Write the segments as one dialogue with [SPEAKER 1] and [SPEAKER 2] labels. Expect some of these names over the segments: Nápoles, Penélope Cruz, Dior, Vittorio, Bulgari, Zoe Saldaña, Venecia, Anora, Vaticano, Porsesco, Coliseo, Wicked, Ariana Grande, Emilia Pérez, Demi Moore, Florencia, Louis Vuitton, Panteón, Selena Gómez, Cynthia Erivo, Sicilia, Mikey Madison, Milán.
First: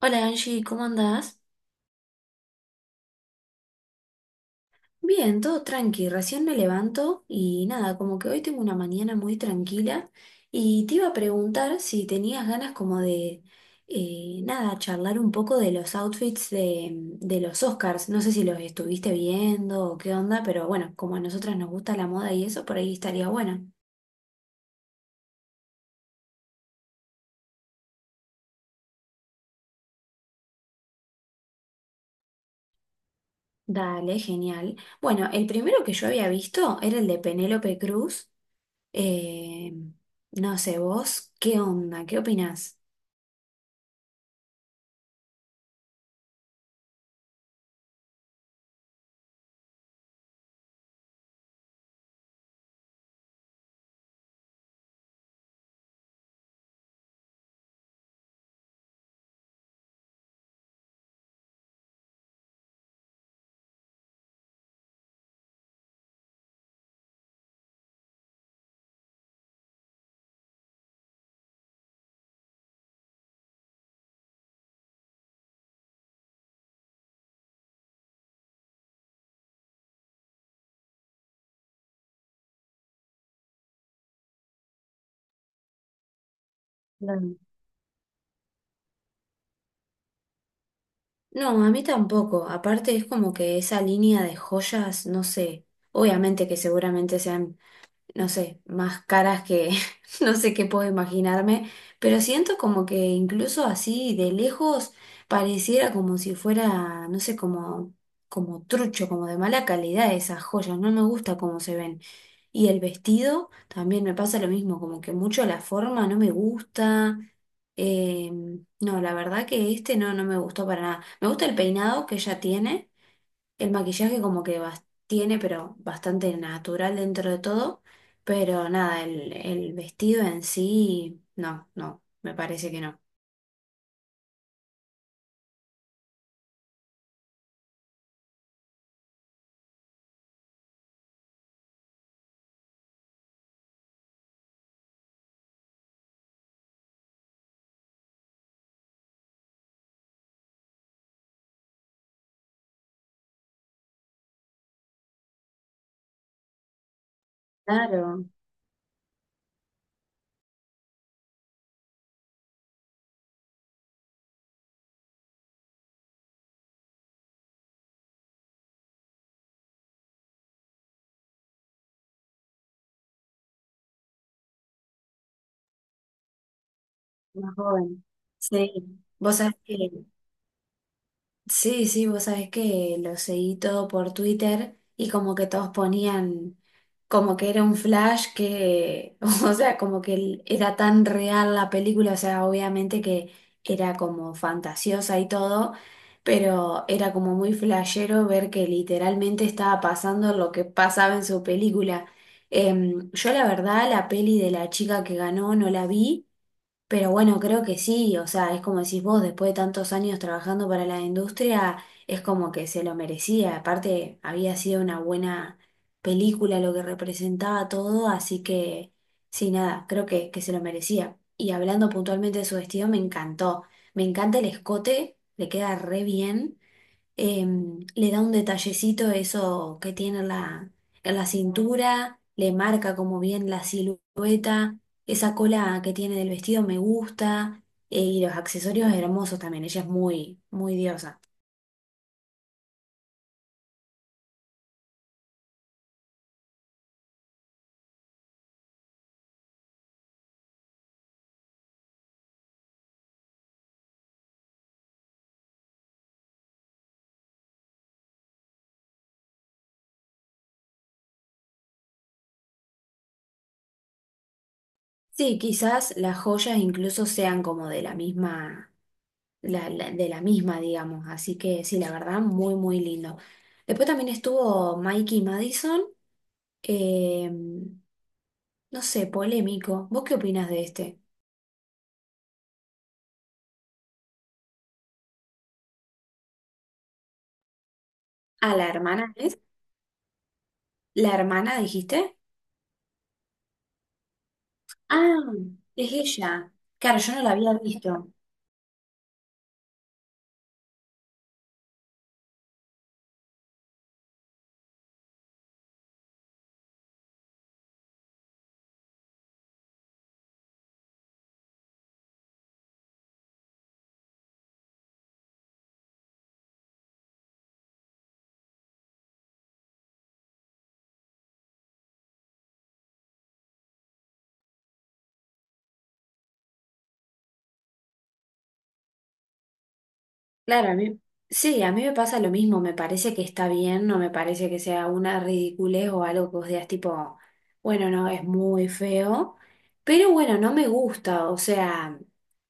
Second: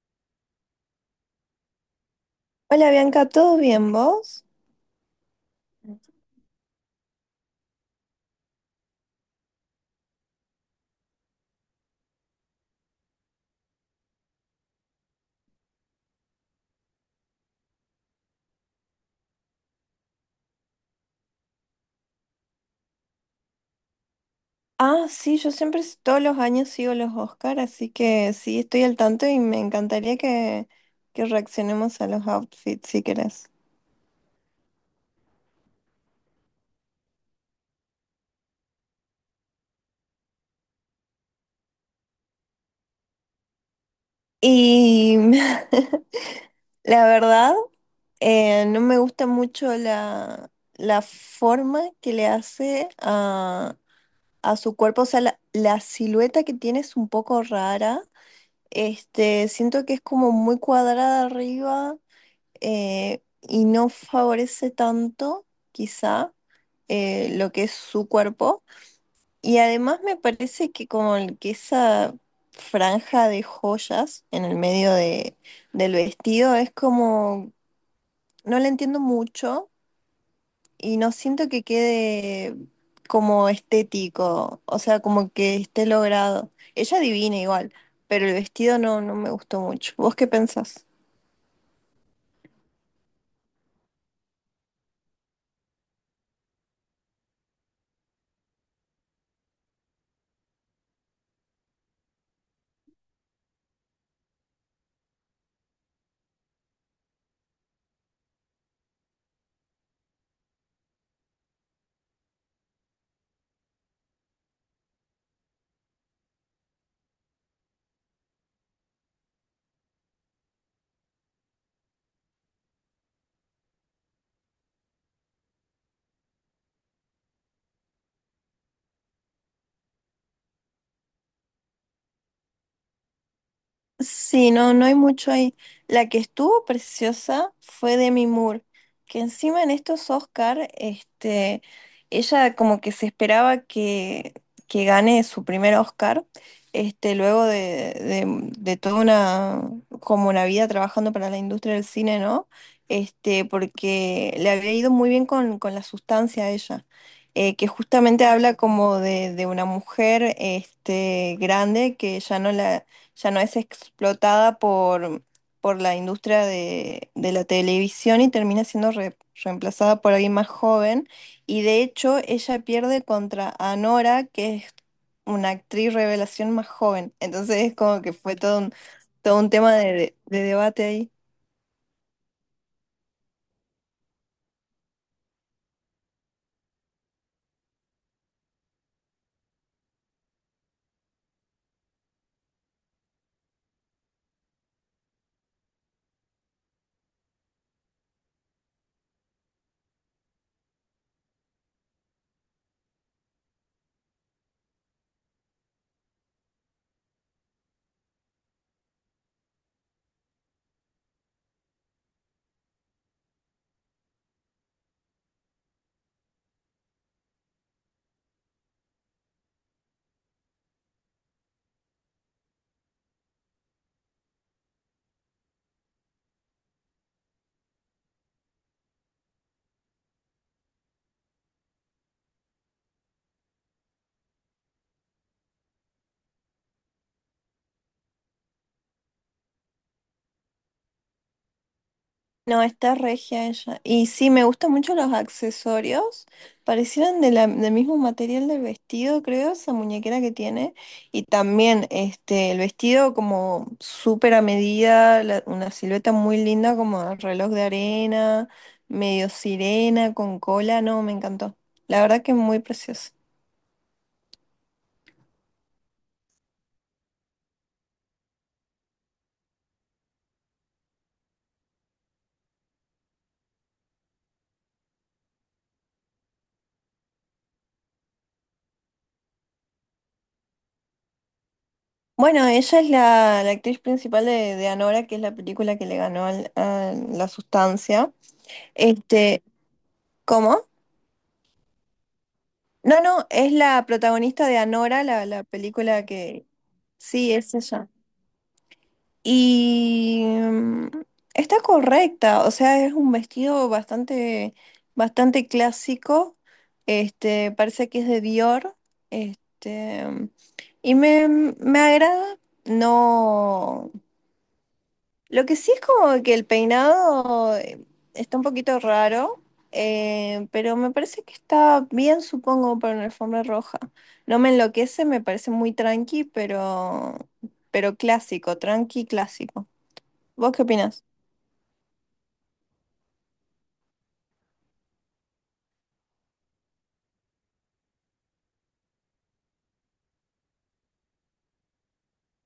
[SPEAKER 1] Hola Angie, ¿cómo andás?
[SPEAKER 2] Hola Bianca, ¿todo bien vos?
[SPEAKER 1] Bien, todo tranqui, recién me levanto y nada, como que hoy tengo una mañana muy tranquila y te iba a preguntar si tenías ganas como de, nada, charlar un poco de los outfits de los Oscars. No sé si los estuviste viendo o qué onda, pero bueno, como a nosotras nos gusta la moda y eso, por ahí estaría bueno.
[SPEAKER 2] Ah, sí, yo siempre todos los años sigo los Oscar, así que sí, estoy al tanto y me encantaría que reaccionemos a los outfits si querés.
[SPEAKER 1] Dale, genial. Bueno, el primero que yo había visto era el de Penélope Cruz. Eh, no sé, vos, ¿qué onda? ¿Qué opinás?
[SPEAKER 2] Y la verdad, no me gusta mucho la forma que le hace a su cuerpo, o sea, la silueta que tiene es un poco rara. Este, siento que es como muy cuadrada arriba y no favorece tanto, quizá, lo que es su cuerpo. Y además me parece que como que esa franja de joyas en el medio del vestido es como, no la entiendo mucho y no siento que quede como estético, o sea, como que esté logrado. Ella
[SPEAKER 1] Claro.
[SPEAKER 2] divina igual, pero el vestido no, no me gustó mucho. ¿Vos qué pensás?
[SPEAKER 1] No, a mí tampoco. Aparte es como que esa línea de joyas, no sé, obviamente que seguramente sean no sé, más caras que no sé qué puedo imaginarme, pero siento como que incluso así de lejos pareciera como si fuera, no sé, como, como trucho, como de mala calidad esas joyas, no me gusta cómo se ven. Y el vestido también me pasa lo mismo, como que mucho la forma no me gusta. eh, no, la verdad que este no, no me gustó para nada. Me gusta el peinado que ella tiene, el maquillaje como que tiene, pero bastante natural dentro de todo. Pero nada, el vestido en sí, no, no, me parece que no.
[SPEAKER 2] Sí, no, no hay mucho ahí. La que estuvo preciosa fue Demi Moore, que encima en estos Oscar, este, ella como que se esperaba que gane su primer Oscar, este, luego de toda una, como una vida trabajando para la industria del cine, ¿no? Este, porque le había ido muy bien con la sustancia a ella. Que
[SPEAKER 1] Claro,
[SPEAKER 2] justamente habla como de una mujer este, grande que ya no la, ya no es explotada por la industria de la televisión y termina siendo reemplazada por alguien más joven. Y de hecho, ella pierde contra Anora, que es una actriz revelación más joven.
[SPEAKER 1] más
[SPEAKER 2] Entonces es
[SPEAKER 1] joven.
[SPEAKER 2] como que fue
[SPEAKER 1] Sí, vos
[SPEAKER 2] todo
[SPEAKER 1] sabés
[SPEAKER 2] un
[SPEAKER 1] que
[SPEAKER 2] tema de debate ahí.
[SPEAKER 1] sí, sí, vos sabés que lo seguí todo por Twitter y como que todos ponían como que era un flash que, o sea, como que era tan real la película, o sea, obviamente que era como fantasiosa y todo, pero era como muy flashero ver que literalmente estaba pasando lo que pasaba en su película. Yo la verdad, la peli de la chica que ganó no la vi. Pero bueno, creo que sí, o sea, es como decís vos, después de tantos años trabajando para la industria, es como que se lo merecía. Aparte, había sido una buena película lo que representaba todo, así que sí, nada, creo que se lo merecía. Y hablando puntualmente de su vestido, me encantó. Me encanta el escote, le queda re bien. Le da un detallecito eso que tiene en la cintura, le marca como bien la silueta, esa cola que tiene del vestido me gusta, y los accesorios hermosos también, ella es muy, muy diosa.
[SPEAKER 2] No, está regia ella. Y sí, me gustan mucho los accesorios. Parecieran de del mismo material del vestido, creo, esa muñequera que tiene. Y también este, el vestido como súper a medida, una silueta muy linda como reloj de arena, medio sirena, con cola. No, me encantó. La verdad que muy precioso.
[SPEAKER 1] Sí, quizás las joyas incluso sean como de la misma, de la misma, digamos, así que sí, la verdad, muy, muy lindo. Después también estuvo Mikey Madison, em, no sé, polémico. ¿Vos qué opinas de este?
[SPEAKER 2] Bueno, ella es la, la actriz principal de Anora, que es la película que le ganó a la sustancia.
[SPEAKER 1] A la hermana.
[SPEAKER 2] Este, ¿cómo?
[SPEAKER 1] ¿La hermana dijiste?
[SPEAKER 2] No, no, es la protagonista de Anora,
[SPEAKER 1] Ah,
[SPEAKER 2] la
[SPEAKER 1] es
[SPEAKER 2] película que...
[SPEAKER 1] ella. Claro, yo no la
[SPEAKER 2] Sí,
[SPEAKER 1] había
[SPEAKER 2] es ella.
[SPEAKER 1] visto.
[SPEAKER 2] Y está correcta, o sea, es un vestido bastante, bastante clásico. Este, parece que es de Dior. Este, y me agrada. No. Lo que sí es como que el peinado está un poquito raro, pero me parece que está bien, supongo, para una alfombra roja. No me enloquece, me parece muy tranqui, pero clásico, tranqui clásico. ¿Vos qué
[SPEAKER 1] Claro, a mí.
[SPEAKER 2] opinás?
[SPEAKER 1] Sí, a mí me pasa lo mismo. Me parece que está bien, no me parece que sea una ridiculez o algo que vos digas tipo, bueno, no, es muy feo. Pero bueno, no me gusta. O sea,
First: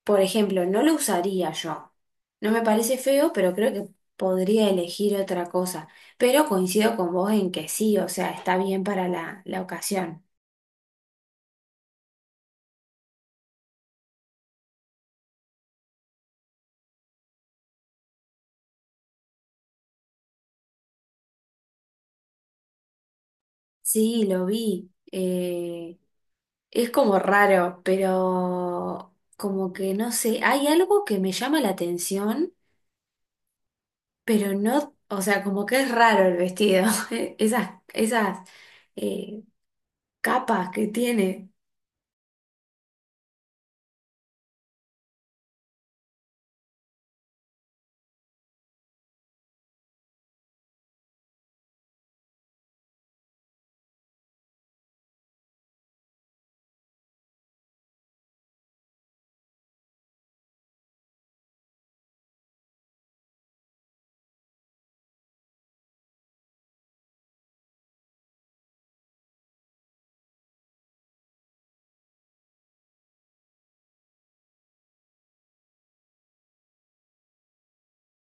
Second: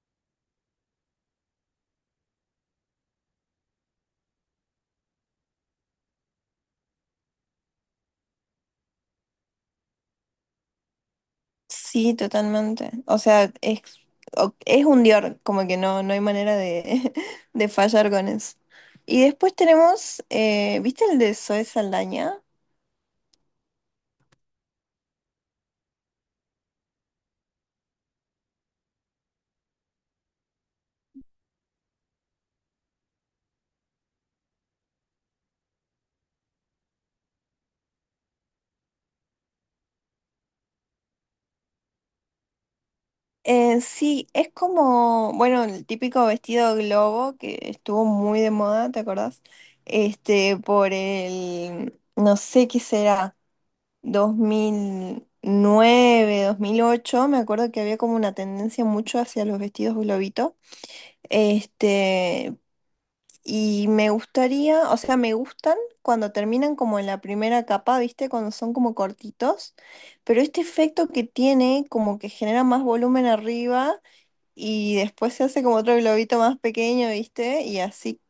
[SPEAKER 1] por ejemplo, no lo usaría yo. No me parece feo, pero creo que podría elegir otra cosa. Pero coincido con vos en que sí, o sea, está bien para la ocasión.
[SPEAKER 2] Sí, totalmente. O sea, es, es un Dior, como que no, no hay manera de, de fallar con eso. Y después tenemos, ¿viste el de Zoe Saldaña?
[SPEAKER 1] Sí, lo vi. Es como raro, pero como que no sé, hay algo que me llama la atención, pero no, o sea, como que es raro el vestido, esas eh, capas que tiene,
[SPEAKER 2] Sí, es como, bueno, el típico vestido globo que estuvo muy de moda, ¿te acordás? Este, por el, no sé qué será, 2009 2008, me acuerdo que había como una tendencia mucho hacia los vestidos globito. Este, y me gustaría, o sea, me gustan cuando terminan como en la primera capa, ¿viste? Cuando son como cortitos, pero este efecto que tiene como que genera más volumen arriba y después se hace como otro globito más pequeño, ¿viste? Y así,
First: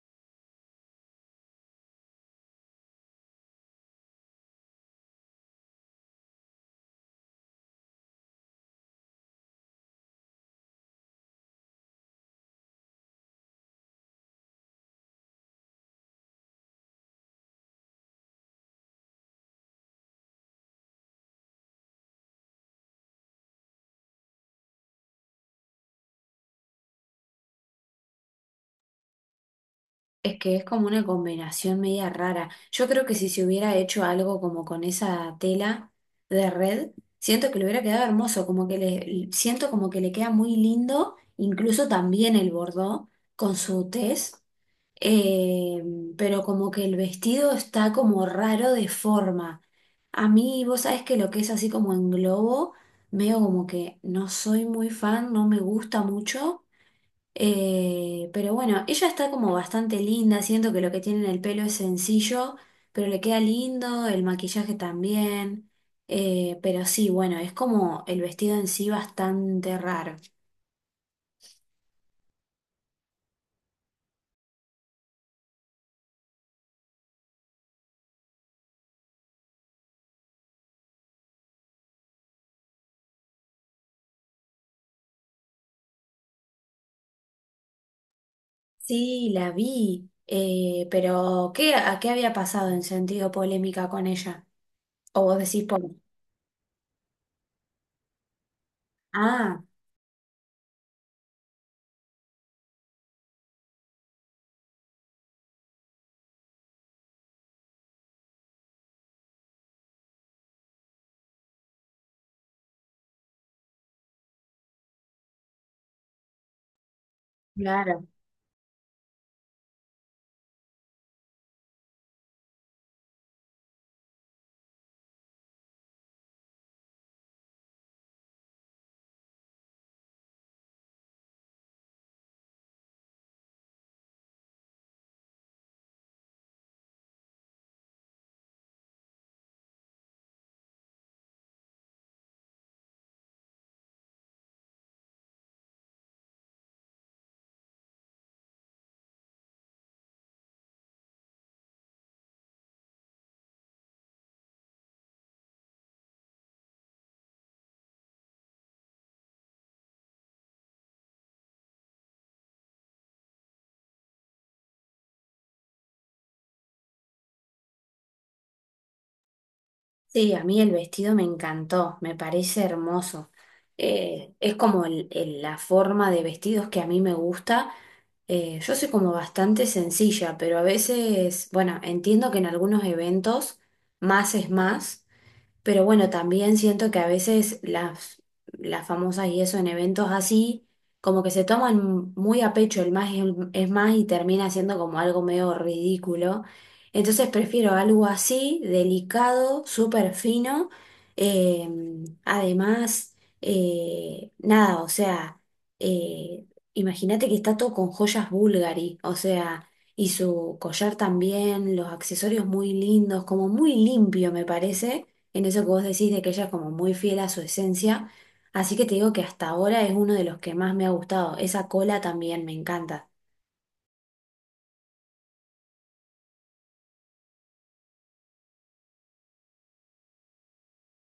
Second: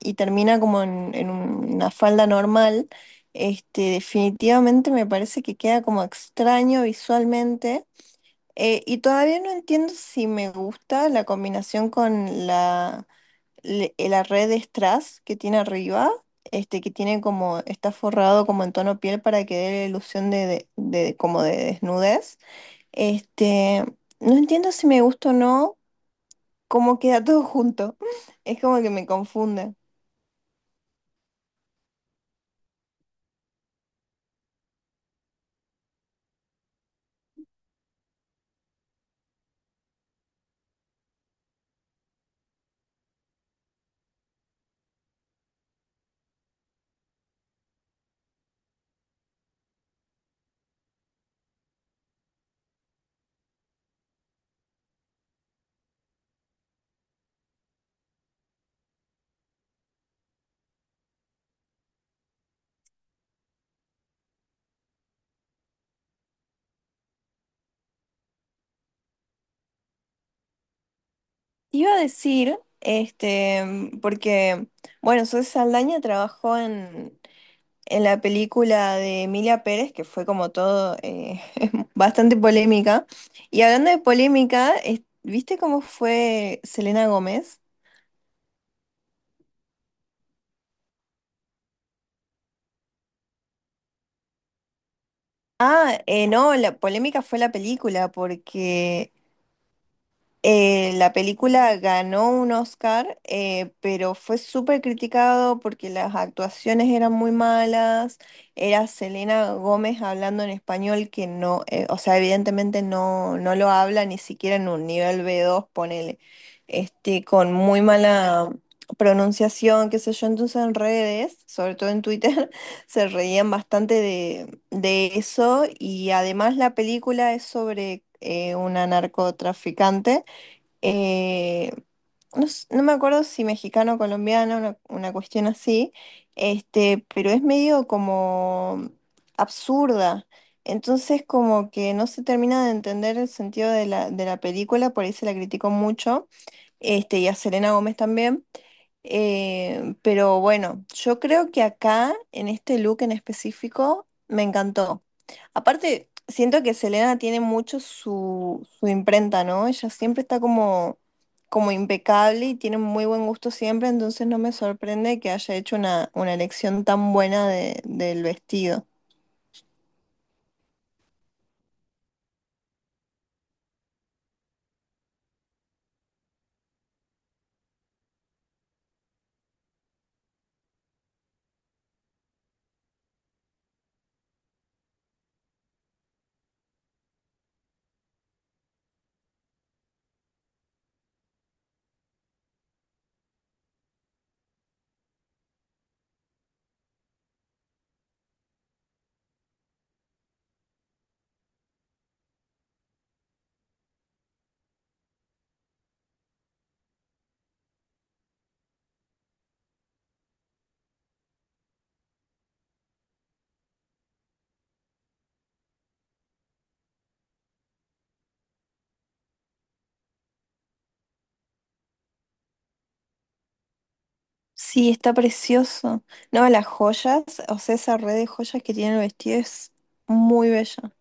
[SPEAKER 2] y termina como en una falda normal. Este, definitivamente me parece que queda como extraño visualmente. Y todavía no entiendo si me gusta la combinación con la, la red de strass que tiene arriba, este, que tiene como, está forrado como en tono piel para que dé la ilusión como de desnudez. Este, no entiendo si me gusta o no como queda todo junto. Es como que me confunde.
[SPEAKER 1] es que es como una combinación media rara. Yo creo que si se hubiera hecho algo como con esa tela de red, siento que le hubiera quedado hermoso, como que le, siento como que le queda muy lindo, incluso también el bordó con su tez. Eh, pero como que el vestido está como raro de forma. A mí, vos sabés que lo que es así como en globo, veo como que no soy muy fan, no me gusta mucho. Pero bueno, ella está como bastante linda, siento que lo que tiene en el pelo es sencillo, pero le queda lindo, el maquillaje también. Pero sí, bueno, es como el vestido en sí bastante raro.
[SPEAKER 2] Te Iba a decir, este, porque, bueno, Zoe Saldaña trabajó en la película de Emilia Pérez, que fue como todo bastante polémica. Y hablando de polémica, ¿viste cómo fue Selena Gómez?
[SPEAKER 1] Sí, la vi, pero ¿qué, a qué había pasado en sentido polémica con ella? O vos decís por...
[SPEAKER 2] Ah, no, la polémica fue la película, porque
[SPEAKER 1] Ah,
[SPEAKER 2] eh, la película ganó un Oscar, pero fue súper criticado porque las actuaciones eran muy malas. Era Selena Gómez hablando en español que no, o sea, evidentemente no, no lo habla ni siquiera en un nivel B2, ponele, este, con muy
[SPEAKER 1] claro.
[SPEAKER 2] mala pronunciación, qué sé yo. Entonces en redes, sobre todo en Twitter, se reían bastante de eso y además la película es sobre una narcotraficante eh, no me acuerdo si mexicano o colombiano, una cuestión así, este, pero es medio como absurda. Entonces como que no se termina de entender el sentido de de la película, por ahí se la criticó mucho, este, y a Selena Gómez también. Pero bueno, yo creo que acá, en este look en específico, me encantó. Aparte, siento que Selena tiene mucho su, su imprenta, ¿no? Ella siempre está como, como impecable y tiene muy buen gusto siempre, entonces no me sorprende que haya hecho una elección tan buena de- del vestido.
[SPEAKER 1] Sí, a mí el vestido me encantó, me parece hermoso. Es como la forma de vestidos que a mí me gusta. Yo soy como bastante sencilla, pero a veces, bueno, entiendo que en algunos eventos más es más. Pero bueno, también siento que a veces las famosas y eso en eventos así, como que se toman muy a pecho el más es más y termina siendo como algo medio ridículo. Entonces prefiero algo así, delicado, súper fino. eh, además, Nada, o sea, eh, imagínate que está todo con joyas Bulgari, o sea, y su collar también, los accesorios muy lindos, como muy limpio me parece en eso que vos decís de que ella es como muy fiel a su esencia. Así que te digo que hasta ahora es uno de los que más me ha gustado. Esa cola también me encanta.
[SPEAKER 2] Sí, está precioso. No, las joyas, o sea, esa red de joyas que tiene el vestido es muy bella.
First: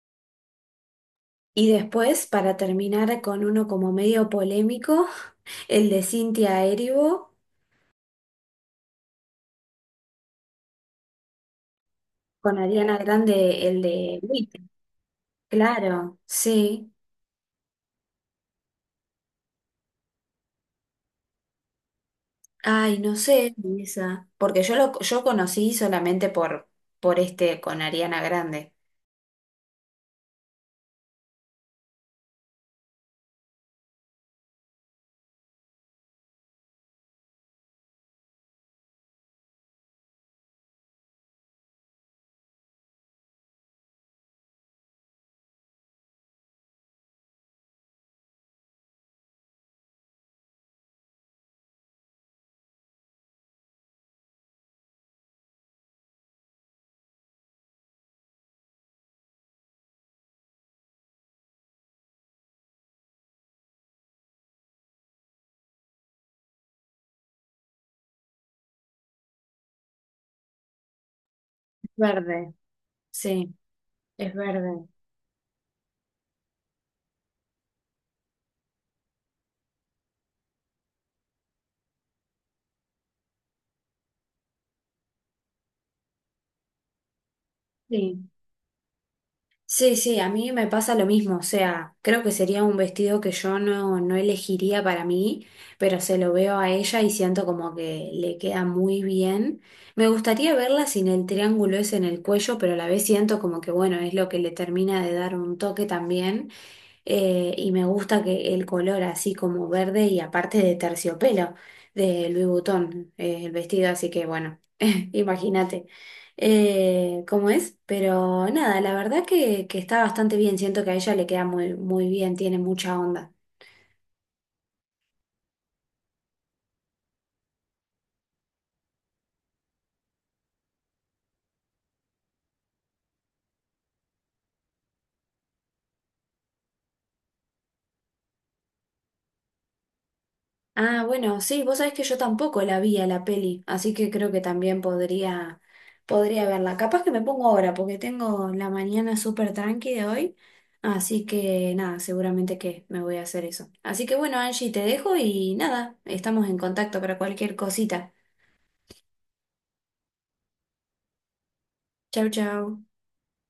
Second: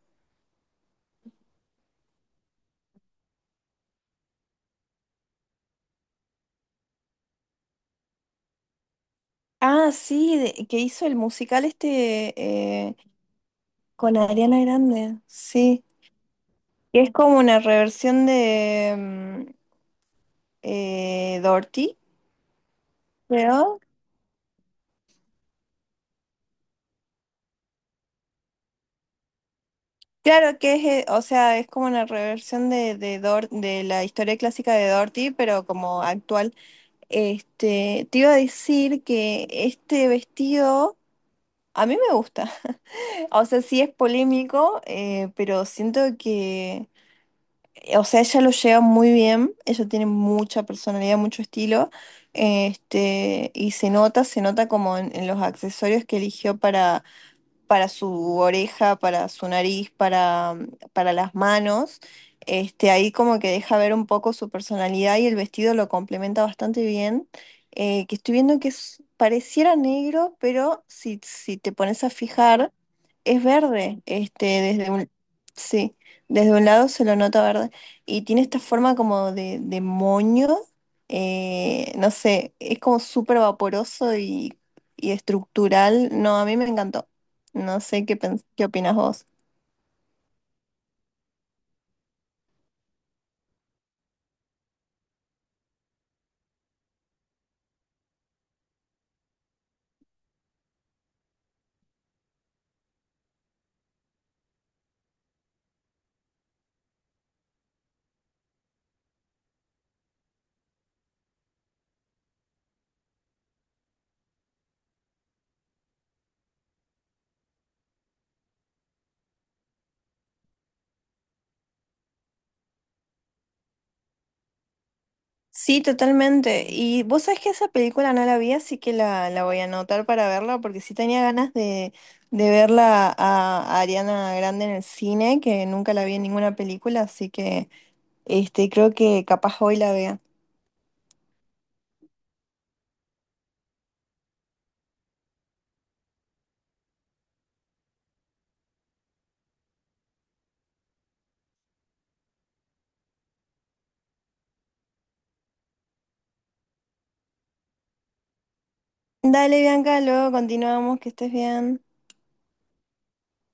[SPEAKER 1] Y después, para terminar con uno como medio polémico, el de Cynthia Erivo
[SPEAKER 2] Ah, sí, que hizo el musical este
[SPEAKER 1] con
[SPEAKER 2] eh,
[SPEAKER 1] Ariana Grande, el
[SPEAKER 2] con
[SPEAKER 1] de Wicked.
[SPEAKER 2] Ariana Grande, sí.
[SPEAKER 1] Claro, sí.
[SPEAKER 2] Que es como una reversión de, Dorothy,
[SPEAKER 1] Ay, no sé,
[SPEAKER 2] creo.
[SPEAKER 1] esa. Porque yo conocí solamente por este con Ariana Grande.
[SPEAKER 2] Claro que es, o sea, es como una reversión de la historia clásica de Dorothy, pero como actual. Este, te iba a decir que este vestido a mí me gusta. O sea, sí es polémico, pero siento que, o sea, ella lo lleva muy bien, ella tiene mucha personalidad, mucho estilo, este, y se nota como en los accesorios que eligió para su oreja, para su nariz, para las manos. Este, ahí como que deja ver un poco su personalidad y el vestido lo complementa bastante bien. Que estoy viendo que pareciera negro, pero si te pones a
[SPEAKER 1] Verde,
[SPEAKER 2] fijar, es
[SPEAKER 1] sí,
[SPEAKER 2] verde.
[SPEAKER 1] es
[SPEAKER 2] Este,
[SPEAKER 1] verde.
[SPEAKER 2] desde un, sí, desde un lado se lo nota verde. Y tiene esta forma como de moño. No sé, es como súper vaporoso y estructural. No, a mí me encantó. No sé qué,
[SPEAKER 1] Sí.
[SPEAKER 2] qué opinas vos.
[SPEAKER 1] Sí, sí, a mí me pasa lo mismo, o sea, creo que sería un vestido que yo no, no elegiría para mí, pero se lo veo a ella y siento como que le queda muy bien. Me gustaría verla sin el triángulo ese en el cuello, pero a la vez siento como que bueno, es lo que le termina de dar un toque también. Y me gusta que el color así como verde y aparte de terciopelo de Louis Vuitton, el vestido, así que bueno, imagínate cómo es, pero nada, la verdad que está bastante bien, siento que a ella le queda muy, muy bien, tiene mucha onda.
[SPEAKER 2] Sí, totalmente. Y vos sabés que esa película no la vi, así que la voy a anotar para verla, porque sí tenía ganas de verla a Ariana Grande en el cine, que nunca la vi en ninguna película, así que este, creo que capaz hoy la vea.
[SPEAKER 1] Ah, bueno, sí, vos sabés que yo tampoco la vi a la peli, así que creo que también podría, podría verla. Capaz que me pongo ahora, porque tengo la mañana súper tranqui de hoy, así que nada, seguramente que me voy a hacer eso. Así que bueno, Angie, te dejo y nada, estamos en contacto para cualquier cosita.
[SPEAKER 2] Dale, Bianca, luego continuamos, que estés bien.
[SPEAKER 1] Chau, chau.